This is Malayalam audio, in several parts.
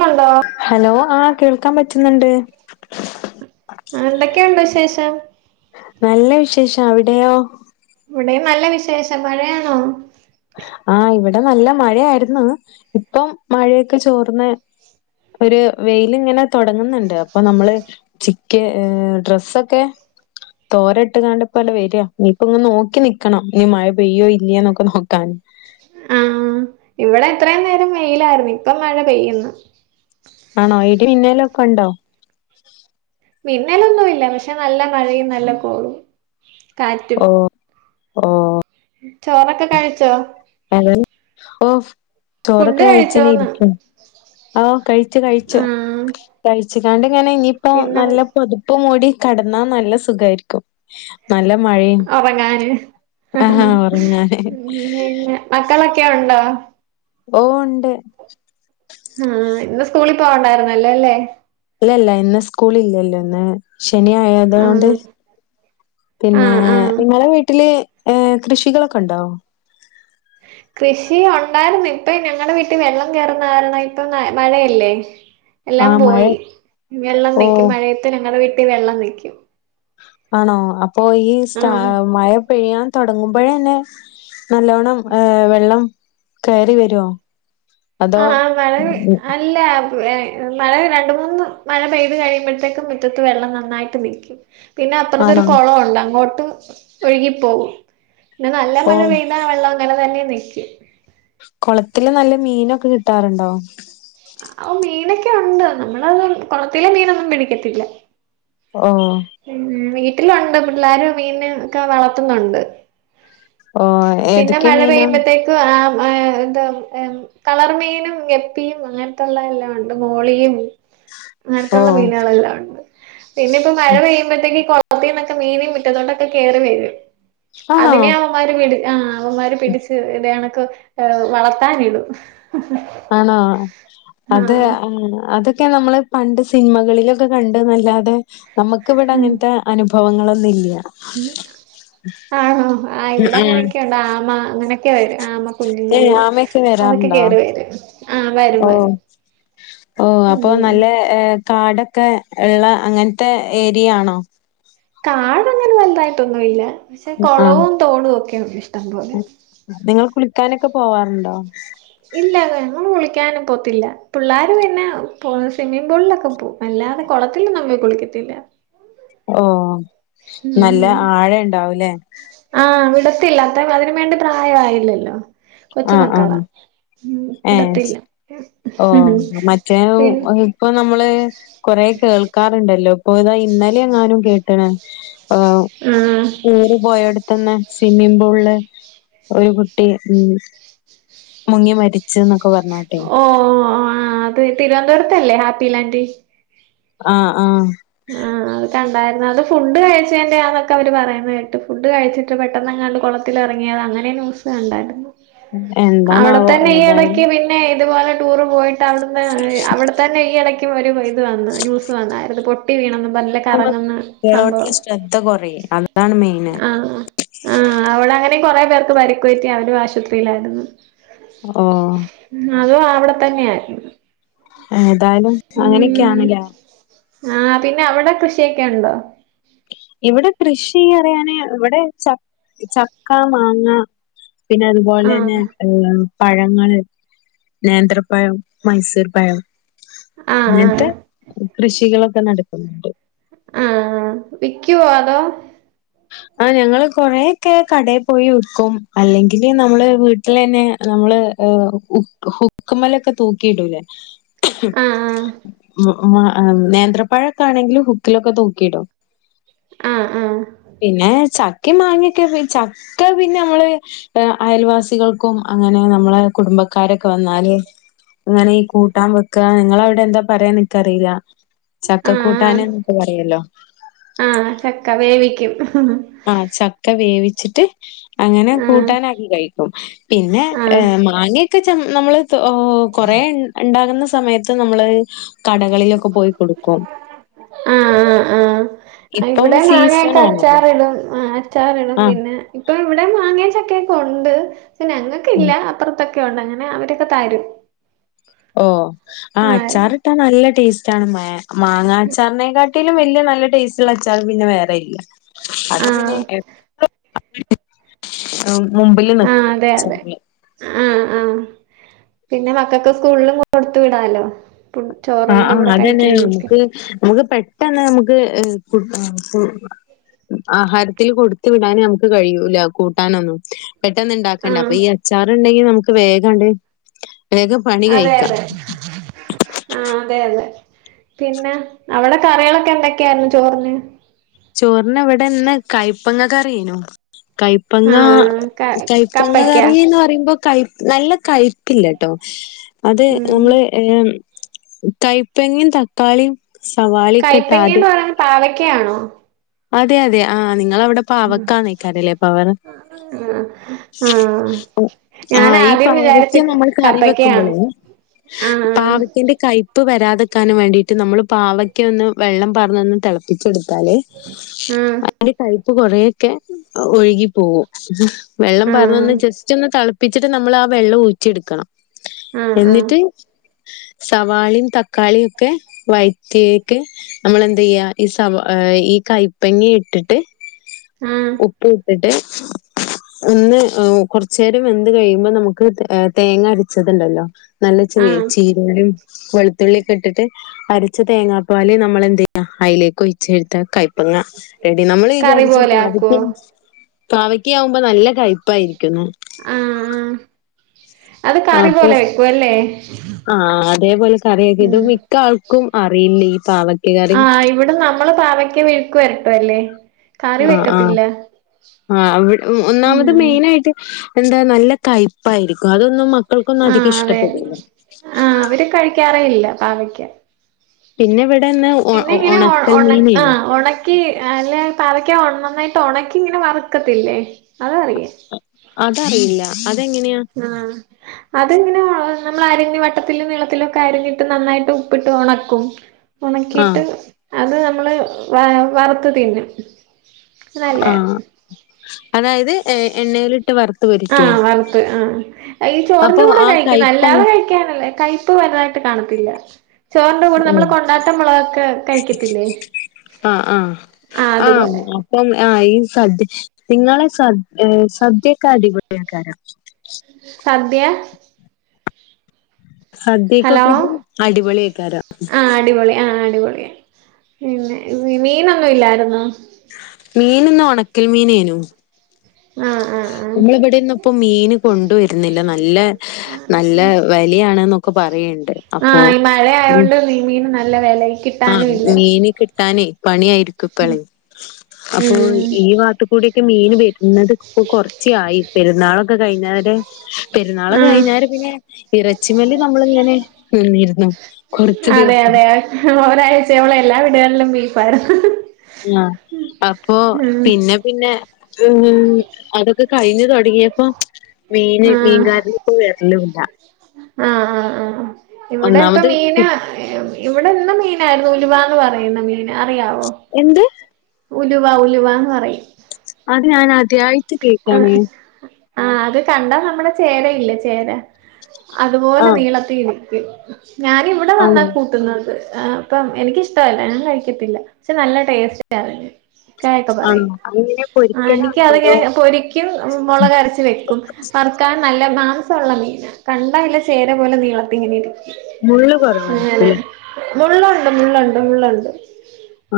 ന്നുണ്ടോ ഹലോ ആഹ് കേൾക്കാൻ പറ്റ്ന്ന്ണ്ട് ആഹ് എന്തെക്കെയുണ്ട് വിശേഷം നല്ല വിശേഷാ അവിടെയോ ഇവിടെയും നല്ല വിശേഷം മഴയാണോ ആഹ് ഇവിടെ നല്ല മഴയായിരുന്നു ഇപ്പം മഴയൊക്കെ ചോർന്ന് ഒര് വെയിലിങ്ങെനെ താെടങ്ങ്ന്ന്ണ്ട് അപ്പൊ നമ്മള് ചിക്ക്യെ ഏഹ് ഡ്രസ്സൊക്കെ തോരട്ട്ങ്ങാണ്ട് ഇപ്പണ്ട് വെരാ നീപ്പം ഇങ്ങ് നോക്കി നിക്കണം ഈ മഴ പെയ്യോ ഇല്ല്യാേ ന്നൊക്കെ നോ ക്കാൻ ആഹ് ഇവിടെ എത്രേം നേരം വെയിലായിര്ന്നു ഇപ്പം മഴ പെയ്യ്ന്ന് ആണോ ഇടി മിന്നലൊക്കെണ്ടോ മിന്നലൊന്നുല്ല പക്ഷേ നല്ല മഴയും നല്ല കോളും കാറ്റും ഓ ഓ ചോറൊക്കെ കഴിച്ചോ അങ്ങനെ ഓഹ് ചോറൊക്കെ ഫുഡ് കഴിച്ചണ കഴിച്ചോന്ന് ഇരിക്കും ഓഹ് കഴിച്ചു കഴിച്ചു ആഹ് കഴിച്ചുക്കാണ്ട്ങ്ങനെ ഇനിയിപ്പോ പിന്നെ നല്ല പൊത പ്പു മൂടി കടന്നാ നല്ല സുഖായിരിക്കും നല്ല മഴയും ഉറങ്ങാന് ആഹാ ഉം ഒറങ്ങാന് പിന്നെ മക്കളൊക്കെ ഉണ്ടോ ഓഹ് ണ്ട് ആഹ് ഇന്ന് സ്കൂളിൽ പോവണ്ടായിരുന്നല്ലോ അല്ലേ ഇല്ലല്ല ഇന്ന് സ്കൂള ഇല്ലല്ലോ ഇന്ന് ശനിയായതുകൊണ്ട് ആഹ് പിന്നെ ആഹ് ആഹ് നിങ്ങളെ വീട്ടില് ഏഹ് കൃഷികളൊക്കെ ഉണ്ടോ കൃഷി ഉണ്ടായിരുന്നു ഇപ്പ ഞങ്ങളടെ വീട്ടിൽ വെള്ളം കയറന്ന കാരണം ഇപ്പ മഴയല്ലേ ഉ എല്ലാം പോയി വെള്ളം നിക്കും മഴയത്ത് ഞങ്ങളെ വീട്ടി വെള്ളം നിക്കും ആണോ അപ്പൊ ഈ സ്റ്റ ആഹ് മഴ പെയ്യാൻ തുടങ്ങുമ്പോഴന്നെ നല്ലോണം ഏ വെള്ളം കയറി വരോ അതോ ആഹ് മഴ വെ അല്ലാ മഴ രണ്ട് മൂന്ന് മഴ പെയ്ത് കഴിയുമ്പോഴത്തേക്കും മുറ്റത്ത് വെള്ളം നന്നായിട്ട് നിൽക്കും പിന്നെ അപ്പറത്തൊരു ആണോ കൊളോണ്ട് അങ്ങോട്ട് ഒഴുകിപ്പോകും പിന്നെ നല്ല ഓ മഴ ലാ വെള്ളം അങ്ങനെ തന്നെ നിക്കും കൊളത്തില് നല്ല മീനൊക്കെ കിട്ടാറുണ്ടോ ആഹ് ഓ മീനൊക്കെ ഉണ്ട് നമ്മളത് കൊളത്തിലെ മീനൊന്നും പിടിക്കത്തില്ല ഓഹ് ഉം വീട്ടിലുണ്ട് പിള്ളേരു മീനൊക്കെ വളർത്തുന്നുണ്ട് ഓ പിന്നെ ഏതൊക്കെ മഴ മീനാ? പെയ്യുമ്പോത്തേക്ക് ആ എന്താ ഉം കളർമീനും ഗപ്പിയും അങ്ങൻത്തുള്ള എല്ലാം ഉണ്ട് മോളിയും ഓ അങ്ങൻത്തുള്ള മീനുകളെല്ലാം ഉണ്ട് പിന്നെ ഇപ്പ മഴ പെയ്യുമ്പോഴത്തേക്ക് കൊള ത്തിന്നൊക്കെ മീന് മിറ്റത്തോട്ടൊക്കെ കേറി വരും ആണോ അതിനെ അവമാര് പിടി ആഹ് അവന്മാര് പിടിച്ച് ഇതണക്ക് വളർത്താനിടും ആണോ അത് ആഹ് അതൊക്കെ നമ്മള് പണ്ട് സിനിമകളിലൊക്കെ കണ്ട് നല്ലാതെ നമുക്ക് ഇവിടെ അങ്ങനത്തെ അനുഭവങ്ങളൊന്നും ഇല്ല ആണോ ആഹ് ഇവിടെ അങ്ങനെയൊക്കെയുണ്ട് ആമ അങ്ങനെയൊക്കെ വരും ആമ കുഞ്ഞുങ്ങള് ഏഹ് ആമയൊക്കെ അതൊക്കെ വരാറുണ്ടോ? കേറി വരും ആഹ് വരും ഓ വരും ഓ അപ്പൊ ഉം നല്ല ഏ കാടൊക്കെള്ള അങ്ങൻത്തെ ഏരിയയാണോ കാടൊന്നങ്ങനെ നല്ലതായിട്ടൊന്നു ഇല്ല പക്ഷേ ആഹ് കൊളവും തോടും ഒക്കെയുണ്ട് ഇഷ്ടംപോലെ നിങ്ങൾ കുളിക്കാനൊക്കെ പോവാറുണ്ടോ ഇല്ല ഞങ്ങള് കുളിക്കാനും പോത്തില്ല പിള്ളേര് പിന്നെ പോ സ്വിമ്മിംഗ് പൂളിലൊക്കെ പോവും വല്ലാതെ കൊളത്തിലൊന്നും കുളിക്കത്തില്ല ഓഹ് ഉം ആഹ് വിടത്തില്ല അത്ര അതിന് വേണ്ടി പ്രായമായില്ലല്ലോ കൊച്ച് ആഹ് മക്കളാ ആഹ് ഉം ഏഹ് വിടത്തില്ല ഓഹ് മറ്റേ പി ഇപ്പൊ നമ്മള് കൊറേ കേൾക്കാറുണ്ടല്ലോ ഇപ്പൊ ഇതാ ഇന്നലെ എങ്ങാനും കേട്ട്ണ് ഓഹ് ആഹ് കൂര് പോയടു ത്ത്ന്ന് സ്വിമ്മിംഗ് പൂളില് ഒരു കുട്ടി മുങ്ങി മരി ച്ച്ന്നൊക്കെപർഞ്ഞ് ഓ ആത് തിരുവനന്തപുരത്തല്ലേ ഹാപ്പിലാന്റ് ആഹ് ആഹ് ആ അത് കണ്ടായിരുന്നു അത് ഫുഡ് കഴിച്ചന്റെ ആന്നൊക്കെ അവര് പറയുന്ന കേട്ട് ഫുഡ് കഴിച്ച് ഇത്ര പെട്ടെന്നങ്ങാണ്ട് കുളത്തിൽ ഇറങ്ങിയത അങ്ങനെ ന്യൂസി ഉണ്ടാരുന്നു അവിടെ എന്താണാവോ തന്നെ ഈ ഇടക്ക് ഏതായാലും പി പിന്നെ ഇതുപോലെ ടൂറ് പോയിട്ട് അവിടുന്ന് അവിടെത്തന്നെ ഈ ഇടക്കും വരു ഇത് വന്ന് ന്യൂസ് വന്നായിരുന്നു പൊട്ടി വിണന്നും പറഞ്ഞില്ലെ നമ്മ കറങ്ങുന്ന കുട്ട്യാളോട്ള്ള സംഭവം ശ്രദ്ധ കൊറയും അതാണ് മെയിന് ആഹ് ആഹ് ആ അവടെ അങ്ങനെ കൊറെേ പേർക്ക് പരിക്ക് പറ്റി അവരും ആശുപത്രിയിലാരുന്നു ഓഹ് അതും അവിടെ തന്നെ ആരുന്നു ഏതായാലും അങ്ങനെക്കെയാണല്ല ആ പിന്നെ അവിടെ കൃഷിയൊക്കെ ഉണ്ടോ ഇവിടെ കൃഷി പറിയാന് ഇവിടെ ച ചക്ക മാങ്ങ പിന്നെ അത്പോലാനേ ആഹ് ഏഹ് പഴങ്ങള് നേന്ത്രപ്പഴം മൈസൂർ പഴം ആഹ് അങ്ങനത്തെ ആഹ് കൃഷികളൊക്കെ നടക്കുന്നുണ്ട് ആ വിക്കുവോ അതോ ആ ഞങ്ങള് കൊറയൊക്കെ കടയി പോയി വിക്കും അല്ലെങ്കില് നമ്മള് വീട്ടിലാന്നെ നമ്മള് ഓ ഹു ഹുക്ക്മലൊക്കെ തൂക്കിട്ടൂലേ ആഹ് ഉം ഉം ആം നേന്ത്രപ്പഴൊക്കെ ആണെങ്കിലും ഹുക്കിലൊക്കെ തുക്കിടും ആഹ് ആഹ് പിന്നെ ചക്കെ മാങ്ങക്കെ ചക്ക പിന്നെ നമ്മള് ള് അയൽവാസികൾക്കും അങ്ങനെ നമ്മളെ കുടുംബക്കാരൊക്കെ വന്നാല് അങ്ങനെ ഈ കൂട്ടാൻ വെക്കാ നിങ്ങടെ അവിടെ എന്താ പറയാ എനിക്കറിയില്ല ചക്കക്കൂട്ടാന് എന്നൊക്കെ പറയല്ലോ ആ ചക്ക വേവിക്കും ആ ചക്ക വേവിച്ചിട്ട് അങ്ങനെ ആഹ് കൂട്ടാനാക്കി കഴിക്കും പിന്നെ ഏ ആഹ് മാങ്ങൊക്കെ ചേമ് നമ്മള് ഓ കൊറേ ഒണ്ടാകുന്ന സമയത്ത് നമ്മള് കടകളിലൊക്കെ പോയി കൊടുക്കും ആഹ് ആഹ് ആഹ് ഇപ്പം ഇവിടെ മാങ്ങൊക്കെ സീസണാണല്ലോ. അച്ചാറിടും ആ ച്ചാറിടും ആഹ് പിന്നെ ഇപ്പൊ ഇവിടെ മാങ്ങെ, ചക്കെക്കെ ഉണ്ട് പിന്നെ ഞങ്ങക്ക് ഉം ഇല്ല അപ്പറത്ത ക്കെഒണ്ട് അങ്ങനെ അവരൊക്കെ തരും ഓഹ് ആ ആഹ് അച്ചാറിട്ടാ നല്ല ടേസ്റ്റേണ് ആണ് മ മാങ്ങാ അച്ചാറിനെക്കാട്ടിലും വല്യ നല്ല ടേസ്റ്റുള്ള അച്ചാർ പിന്നെ വേറെ ഇല്ല. അത് പിന്നെ ആഹ് എപ്ളും അങ്ങനെ തന്നെ ഉം മുമ്പില് ആഹ് നിക്കും അതെ അതെ [unintelligible] ആഹ് ആഹ് പിന്നെ മക്കക്ക് സ്കൂളിലും കൊടുത്തു വിടാലോ? ആഹ് ചോറിന്റെ ആഹ് കൂടെ അതന്നെ കഴിക്കാനൊക്കെ നമുക്ക് നമുക്ക് പെട്ടെന്ന് നമുക്ക് കൊടുക കൊടു ആഹാരത്തിൽ കൊടുത്തു വിടാന് നമുക്ക് കഴിയൂല കൂട്ടാനൊന്നും. പെട്ടെന്ന് ഇണ്ടാക്കണ്ടെ ആഹ് അപ്പൊ ഈ അച്ചാർ ഉണ്ടെങ്കി നമുക്ക് വേഗണ്ട്. വേഗം പണി അതെ കഴിക്കാം അതെ. ആഹ് അതെ അതെ പിന്നെ അവിടെ കറികളൊക്കെ എന്തൊക്കെയാരുന്നു ചോറിന്? ചോറിനു ഇവിടെന്ന് കായ്പങ്ങ കറിയെനൂ. കയപ്പങ്ങ ആ ക കയപ്പങ്ങ കപ്പക്ക കറീന്ന് പറയുമ്പോ കൈ നല്ല കയിപ്പില്ലട്ടോ അത് ഉം നമ്മള് ഏമ് കൈപ്പങ്ങെ തക്കാളീം കൈപ്പങ്ങിന്ന് പറയുന്ന പാവക്കആണോ? അതെ അതെ ആ നിങ്ങളവിടെ പാവക്കാ നേക്കാണല്ലേ പറണ്. ആഹ് ആഹ് ആഹ് ആഹ് ആ ഈ പാവക്ക നമ്മൾ കറി കപ്പക്കയാണ് വെക്കുമ്പള് ആ പാവ ഇന്റെ കൈപ്പ് വരാതെക്കാന് വേണ്ടിട്ട് നമ്മള് പാവക്ക ഒന്ന് വെള്ളം പാർന്നൊന്നു ഒന്ന് തിളപ്പിച്ചെടുത്താതി ആ അതിന്റെ കൈപ്പ് കൊറേ ഒക്കെ ഒഴുകി പോകും വെള്ളം ആ പാർന്നൊന്നു ജസ്റ്റ് ഒന്ന് തെളപ്പിച്ചിട്ട് നമ്മൾ ആ വെള്ളം ഊറ്റി എടുക്കണം ആ എന്നിട്ട് ആ സവാളേംതക്കാളിയൊക്കെ വഴറ്റിയേക്ക് നമ്മളെന്ത ചെയ്യാ ഈ സവ ഈ കൈപ്പങ്ങ ഇട്ടിട്ട് ആ ഉപ്പുവിട്ടിട്ട് ഒന്ന് കൊറച്ചേരം വെന്ത് കഴിയുമ്പ നമുക്ക് തേങ്ങ അരിച്ചതുണ്ടല്ലോ നല്ല ആ [unintelligible] വെളുത്തുള്ളി ക്കെ ഇട്ടിട്ട് അരച്ച തേങ്ങാപ്പാല് നമ്മളെന്താ ചെയ്യാ അയ്ലേക്ക് ഒഴിച്ചെടുത്ത കയ്പങ്ങ എടി നമ്മള് കറി വിചാരിച്ചു പോലെ ആക്കുവോ പാവയ്ക്ക പാവയ്ക്ക ആവുമ്പോ നല്ല കയ്പ്പായിരിക്കു ആഹ് ആഹ് അപ്പൊ വെക്കുവല്ലേ ആഹ് അതേപോലെ കറിയൊക്കത് ഉം മിക്ക ആൾക്കും അറിയില്ല ഈ പാവക്ക ആഹ് ഇവിടെ നമ്മള് പാവക്ക മെഴുക്ക് വരട്ടുവല്ലേ കറി ആഹ് വെക്കത്തില്ല ആഹ് ആ ഒന്നാമത് ഉം മെയിനായിട്ട് എന്താ നല്ല കയ്പ്പായിരിക്കും അതൊന്നും മക്ക ആഹ് അതെ ആഹ് അവര് കഴിക്കാറേയില്ല പാവയ്ക്ക പിന്നെ ഇവിടെഇന്ന് ഉണക്കൽ മീനേരുന്നു ക്ക് അല്ല പാവയ്ക്ക നന്നായിട്ട് ഉണക്കി ഇങ്ങനെ വറുക്കത്തില്ലേ അത് അറിയാം അതറിയില്ല അതെങ്ങനെയാ ആഹ് അതിങ്ങനെ നമ്മളരിഞ്ഞു വട്ടത്തിലും നീളത്തിലൊക്കെ അരിഞ്ഞിട്ട് നന്നായിട്ട് ഉപ്പിട്ട് ഒണക്കും ആഹ് ഉണക്കിട്ട് അത് നമ്മള് വ വറുത്ത തിന്നും നല്ലയാ ആഹ് അതായത് എണ്ണയിലിട്ട് വറു ആഹ് വറുത്ത് ആ ഈ ചോറിന്റെ അപ്പൊ കൂടെ ആ കഴിക്കുന്ന അല്ലാതെ കയ്പ്പങ് [unintelligible] [unintelligible] കൈപ്പ് വലുതായിട്ട് കാണത്തില്ല ചോറിന്റെ കൂടെ നമ്മൾ കൊണ്ടാട്ടം മുളകൊക്കെ കഴിക്കത്തില്ലേ ആഹ് ആഹ് ആഹ് ആഹ് ഇപ്പം ആ ഈ സദ്യ നിങ്ങളെ സദ്യ സദ്യക്കെ അടിപൊളി [unintelligible] സദ്യ ഹലോ സദ്യക്കൊക്കെ ഇത് അടിപൊളിയാക്കാര ആഹ് അടിപൊളി ആഹ് അടിപൊളി പിന്നെ മീനൊന്നും ഇല്ലാരുന്നോ മീൻന്ന് ഉണക്കൽ മീനേനു ആഹ് ആഹ് ആഹ് നമ്മളിവിടെന്നിപ്പോ മീന് കൊണ്ടുവരുന്നില്ല നല്ല നല്ല വ ലിയാണ്ന്നൊക്കെ പറയണ്ട് ആഹ് ഈ മഴ ആയോണ്ട് നീ മീന് ന- ആഹ് മീന് കിട്ടാനേ പണിയായിരിക്കും പ്പളെ അപ്പൊ ഉം ഈ നാട്ട് ഇവിടെയൊക്കെ മീൻ വരുന്നത് ഇപ്പോ കുറച്ച ആയി പെരുന്നാളൊക്കെ കഴിഞ്ഞാരെ പെരുന്നാള് ആഹ് കഴിഞ്ഞാല് പിന്നെ ഇറച്ചിമ്മൽ നമ്മളിങ്ങനെ നിന്നിരുന്നു കൊറച്ച് അതെ ദിവസം. അതെ ഒരാഴ്ചയോളം എല്ലാ വീടുകളിലും ബീഫാരുന്നു ആഹ് അപ്പൊ പിന്നെ പിന്നെ ഉം അതൊക്കെ കഴിഞ്ഞു തൊടങ്ങിയപ്പോ മീന് ആഹ് മീൻകാരൻ പ്പോ വരലും ഇല്ല ആഹ് ആഹ് ആഹ് ഇവിടെ ഇപ്പ ഒന്നാമത് മീന കി ഇവിടെ ഇന്നും മീനായിരുന്നു ഉലുവാന്ന് പറയുന്ന മീൻ അറിയാവോ എന്ത് ഉലുവ ഉലുവാന്ന് പറയും അത് ഞാൻ ആദ്യായിട്ട് ആഹ് കേക്കാണ് ആഹ് അത് കണ്ടാ നമ്മടെ ചേരയില്ലേ ചേര അതുപോലെ ആഹ് നീളത്തി ഇരിക്കും, ഞാന് ഇവിടെ വന്നാ ആണോ കൂട്ടുന്നത് ആഹ, പ്പം എനിക്കിഷ്ടല്ല ഞാൻ കഴിക്കത്തില്ല പക്ഷെ നല്ല ടേസ്റ്റാന്നറീന്നെ, ഇക്കക്കെ ആണോ പറയും അതെങ്ങനെ ആഹ എനിക്ക് പൊരിക്കലാണോ അതോ അത്ഇങ്ങനെ പൊരിക്കും മുളകരച്ച് വെക്കും, വർക്കാൻ നല്ല മാംസള്ള മീന കണ്ടാ ല്ല ചേര പോലെ നീളത്തി ഇങ്ങനിരിക്കും, മുള്ള് എങ്ങനെ കുറവായിരിക്കുംല്ലേ മുള്ളുണ്ട്, മുള്ളുണ്ട്, മുള്ളുണ്ട്.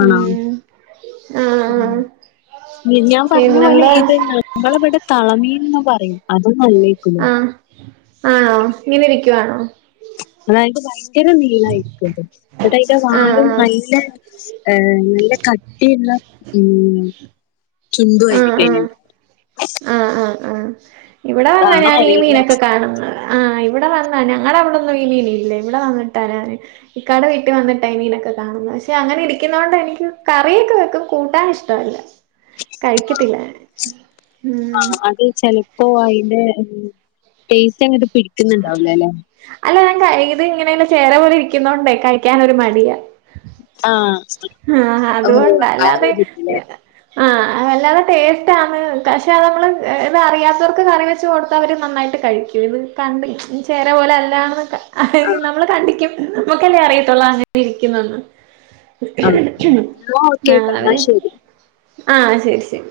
ആണോ, ഉം ആഹ് ആഹ് ഉം ഞാൻ പറഞ്ഞ പോലെ പിന്നെന്താ ഇത്ങ്ങെ നമ്മളിവിടെ തളമീന്ന് പറയും അതൊന്നല്ലേക്കു, ആഹ് ആണോ, ഇങ്ങനെ ഇരിക്കുവാണോ? അതായത് ഭയങ്കര നീളമായിരിക്കുംത് ന്നിട്ട് അയ്ന്റെ വാലും ആഹ് നല്ല ഹ് നല്ല കട്ടിള്ളെ മ്മ് ചുണ്ടു ആഹ് ആയിരിക്കു അയ്ന്, ആഹ് ആഹ് ആഹ് ആഹ് ഇവിടെ വന്നാ ഞാൻ ഈ അറിയില്ല മീനൊക്കെ കാണുന്നത്, ആഹ്, ഇവിടെ വന്ന ഞങ്ങളെ അവിടൊന്നും ഈ മിനില്ല ഇവിടെ വന്നിട്ടാനാന്, ഇക്കാടെ വീട്ടിൽ വന്നിട്ടായിമീനൊക്കെ കാണുന്നെ പക്ഷെ അങ്ങനെ ഇരിക്കുന്നത് കൊണ്ട് എനിക്ക് കറിയൊക്കെ വെക്കും കൂട്ടാൻ ഇഷ്ട ട്ടവല്ല ആഹ ഉം അത്ച്ചാല്, പ്പൊ അതിന്റെ ടേസ്റ്റ് അങ്‌ട്ട് പിടിക്കുന്നുണ്ടാവൂലലേ, അല്ല ഞാൻ ക ഇത് ഇങ്ങനെ ചേര പോലെ ഇരിക്കുന്നോണ്ടേ കഴിക്കനൊരു മടിയാ, ആഹ്, ആഹ് ഓഹ് അതുകൊണ്ടാ അയ്ജിച്ച് ലേ, അല്ലാതെ ടേസ്റ്റാണ് പക്ഷെത് നമ്മള് ഇത് അറിയാത്തവർക്ക് കറി വെച്ച് കൊടുത്ത അവര് നന്നായിട്ട് കഴിക്കും ഇത്. കണ്ട് ചേര പോലെ അല്ലാന്നൊക്കെ, അതെ ആ നമ്മള് കണ്ടിക്കും നമ്മുക്കല്ലേ അറിയത്തുള്ളൂ എങ്ങനെ ഇരിക്കുന്നുന്ന്, ആ എന്നാ ഓക്കെ ആഹ് ട്ടോ എന്നാ അവര് ശരി ആഹ്, ശെരി ശെരി.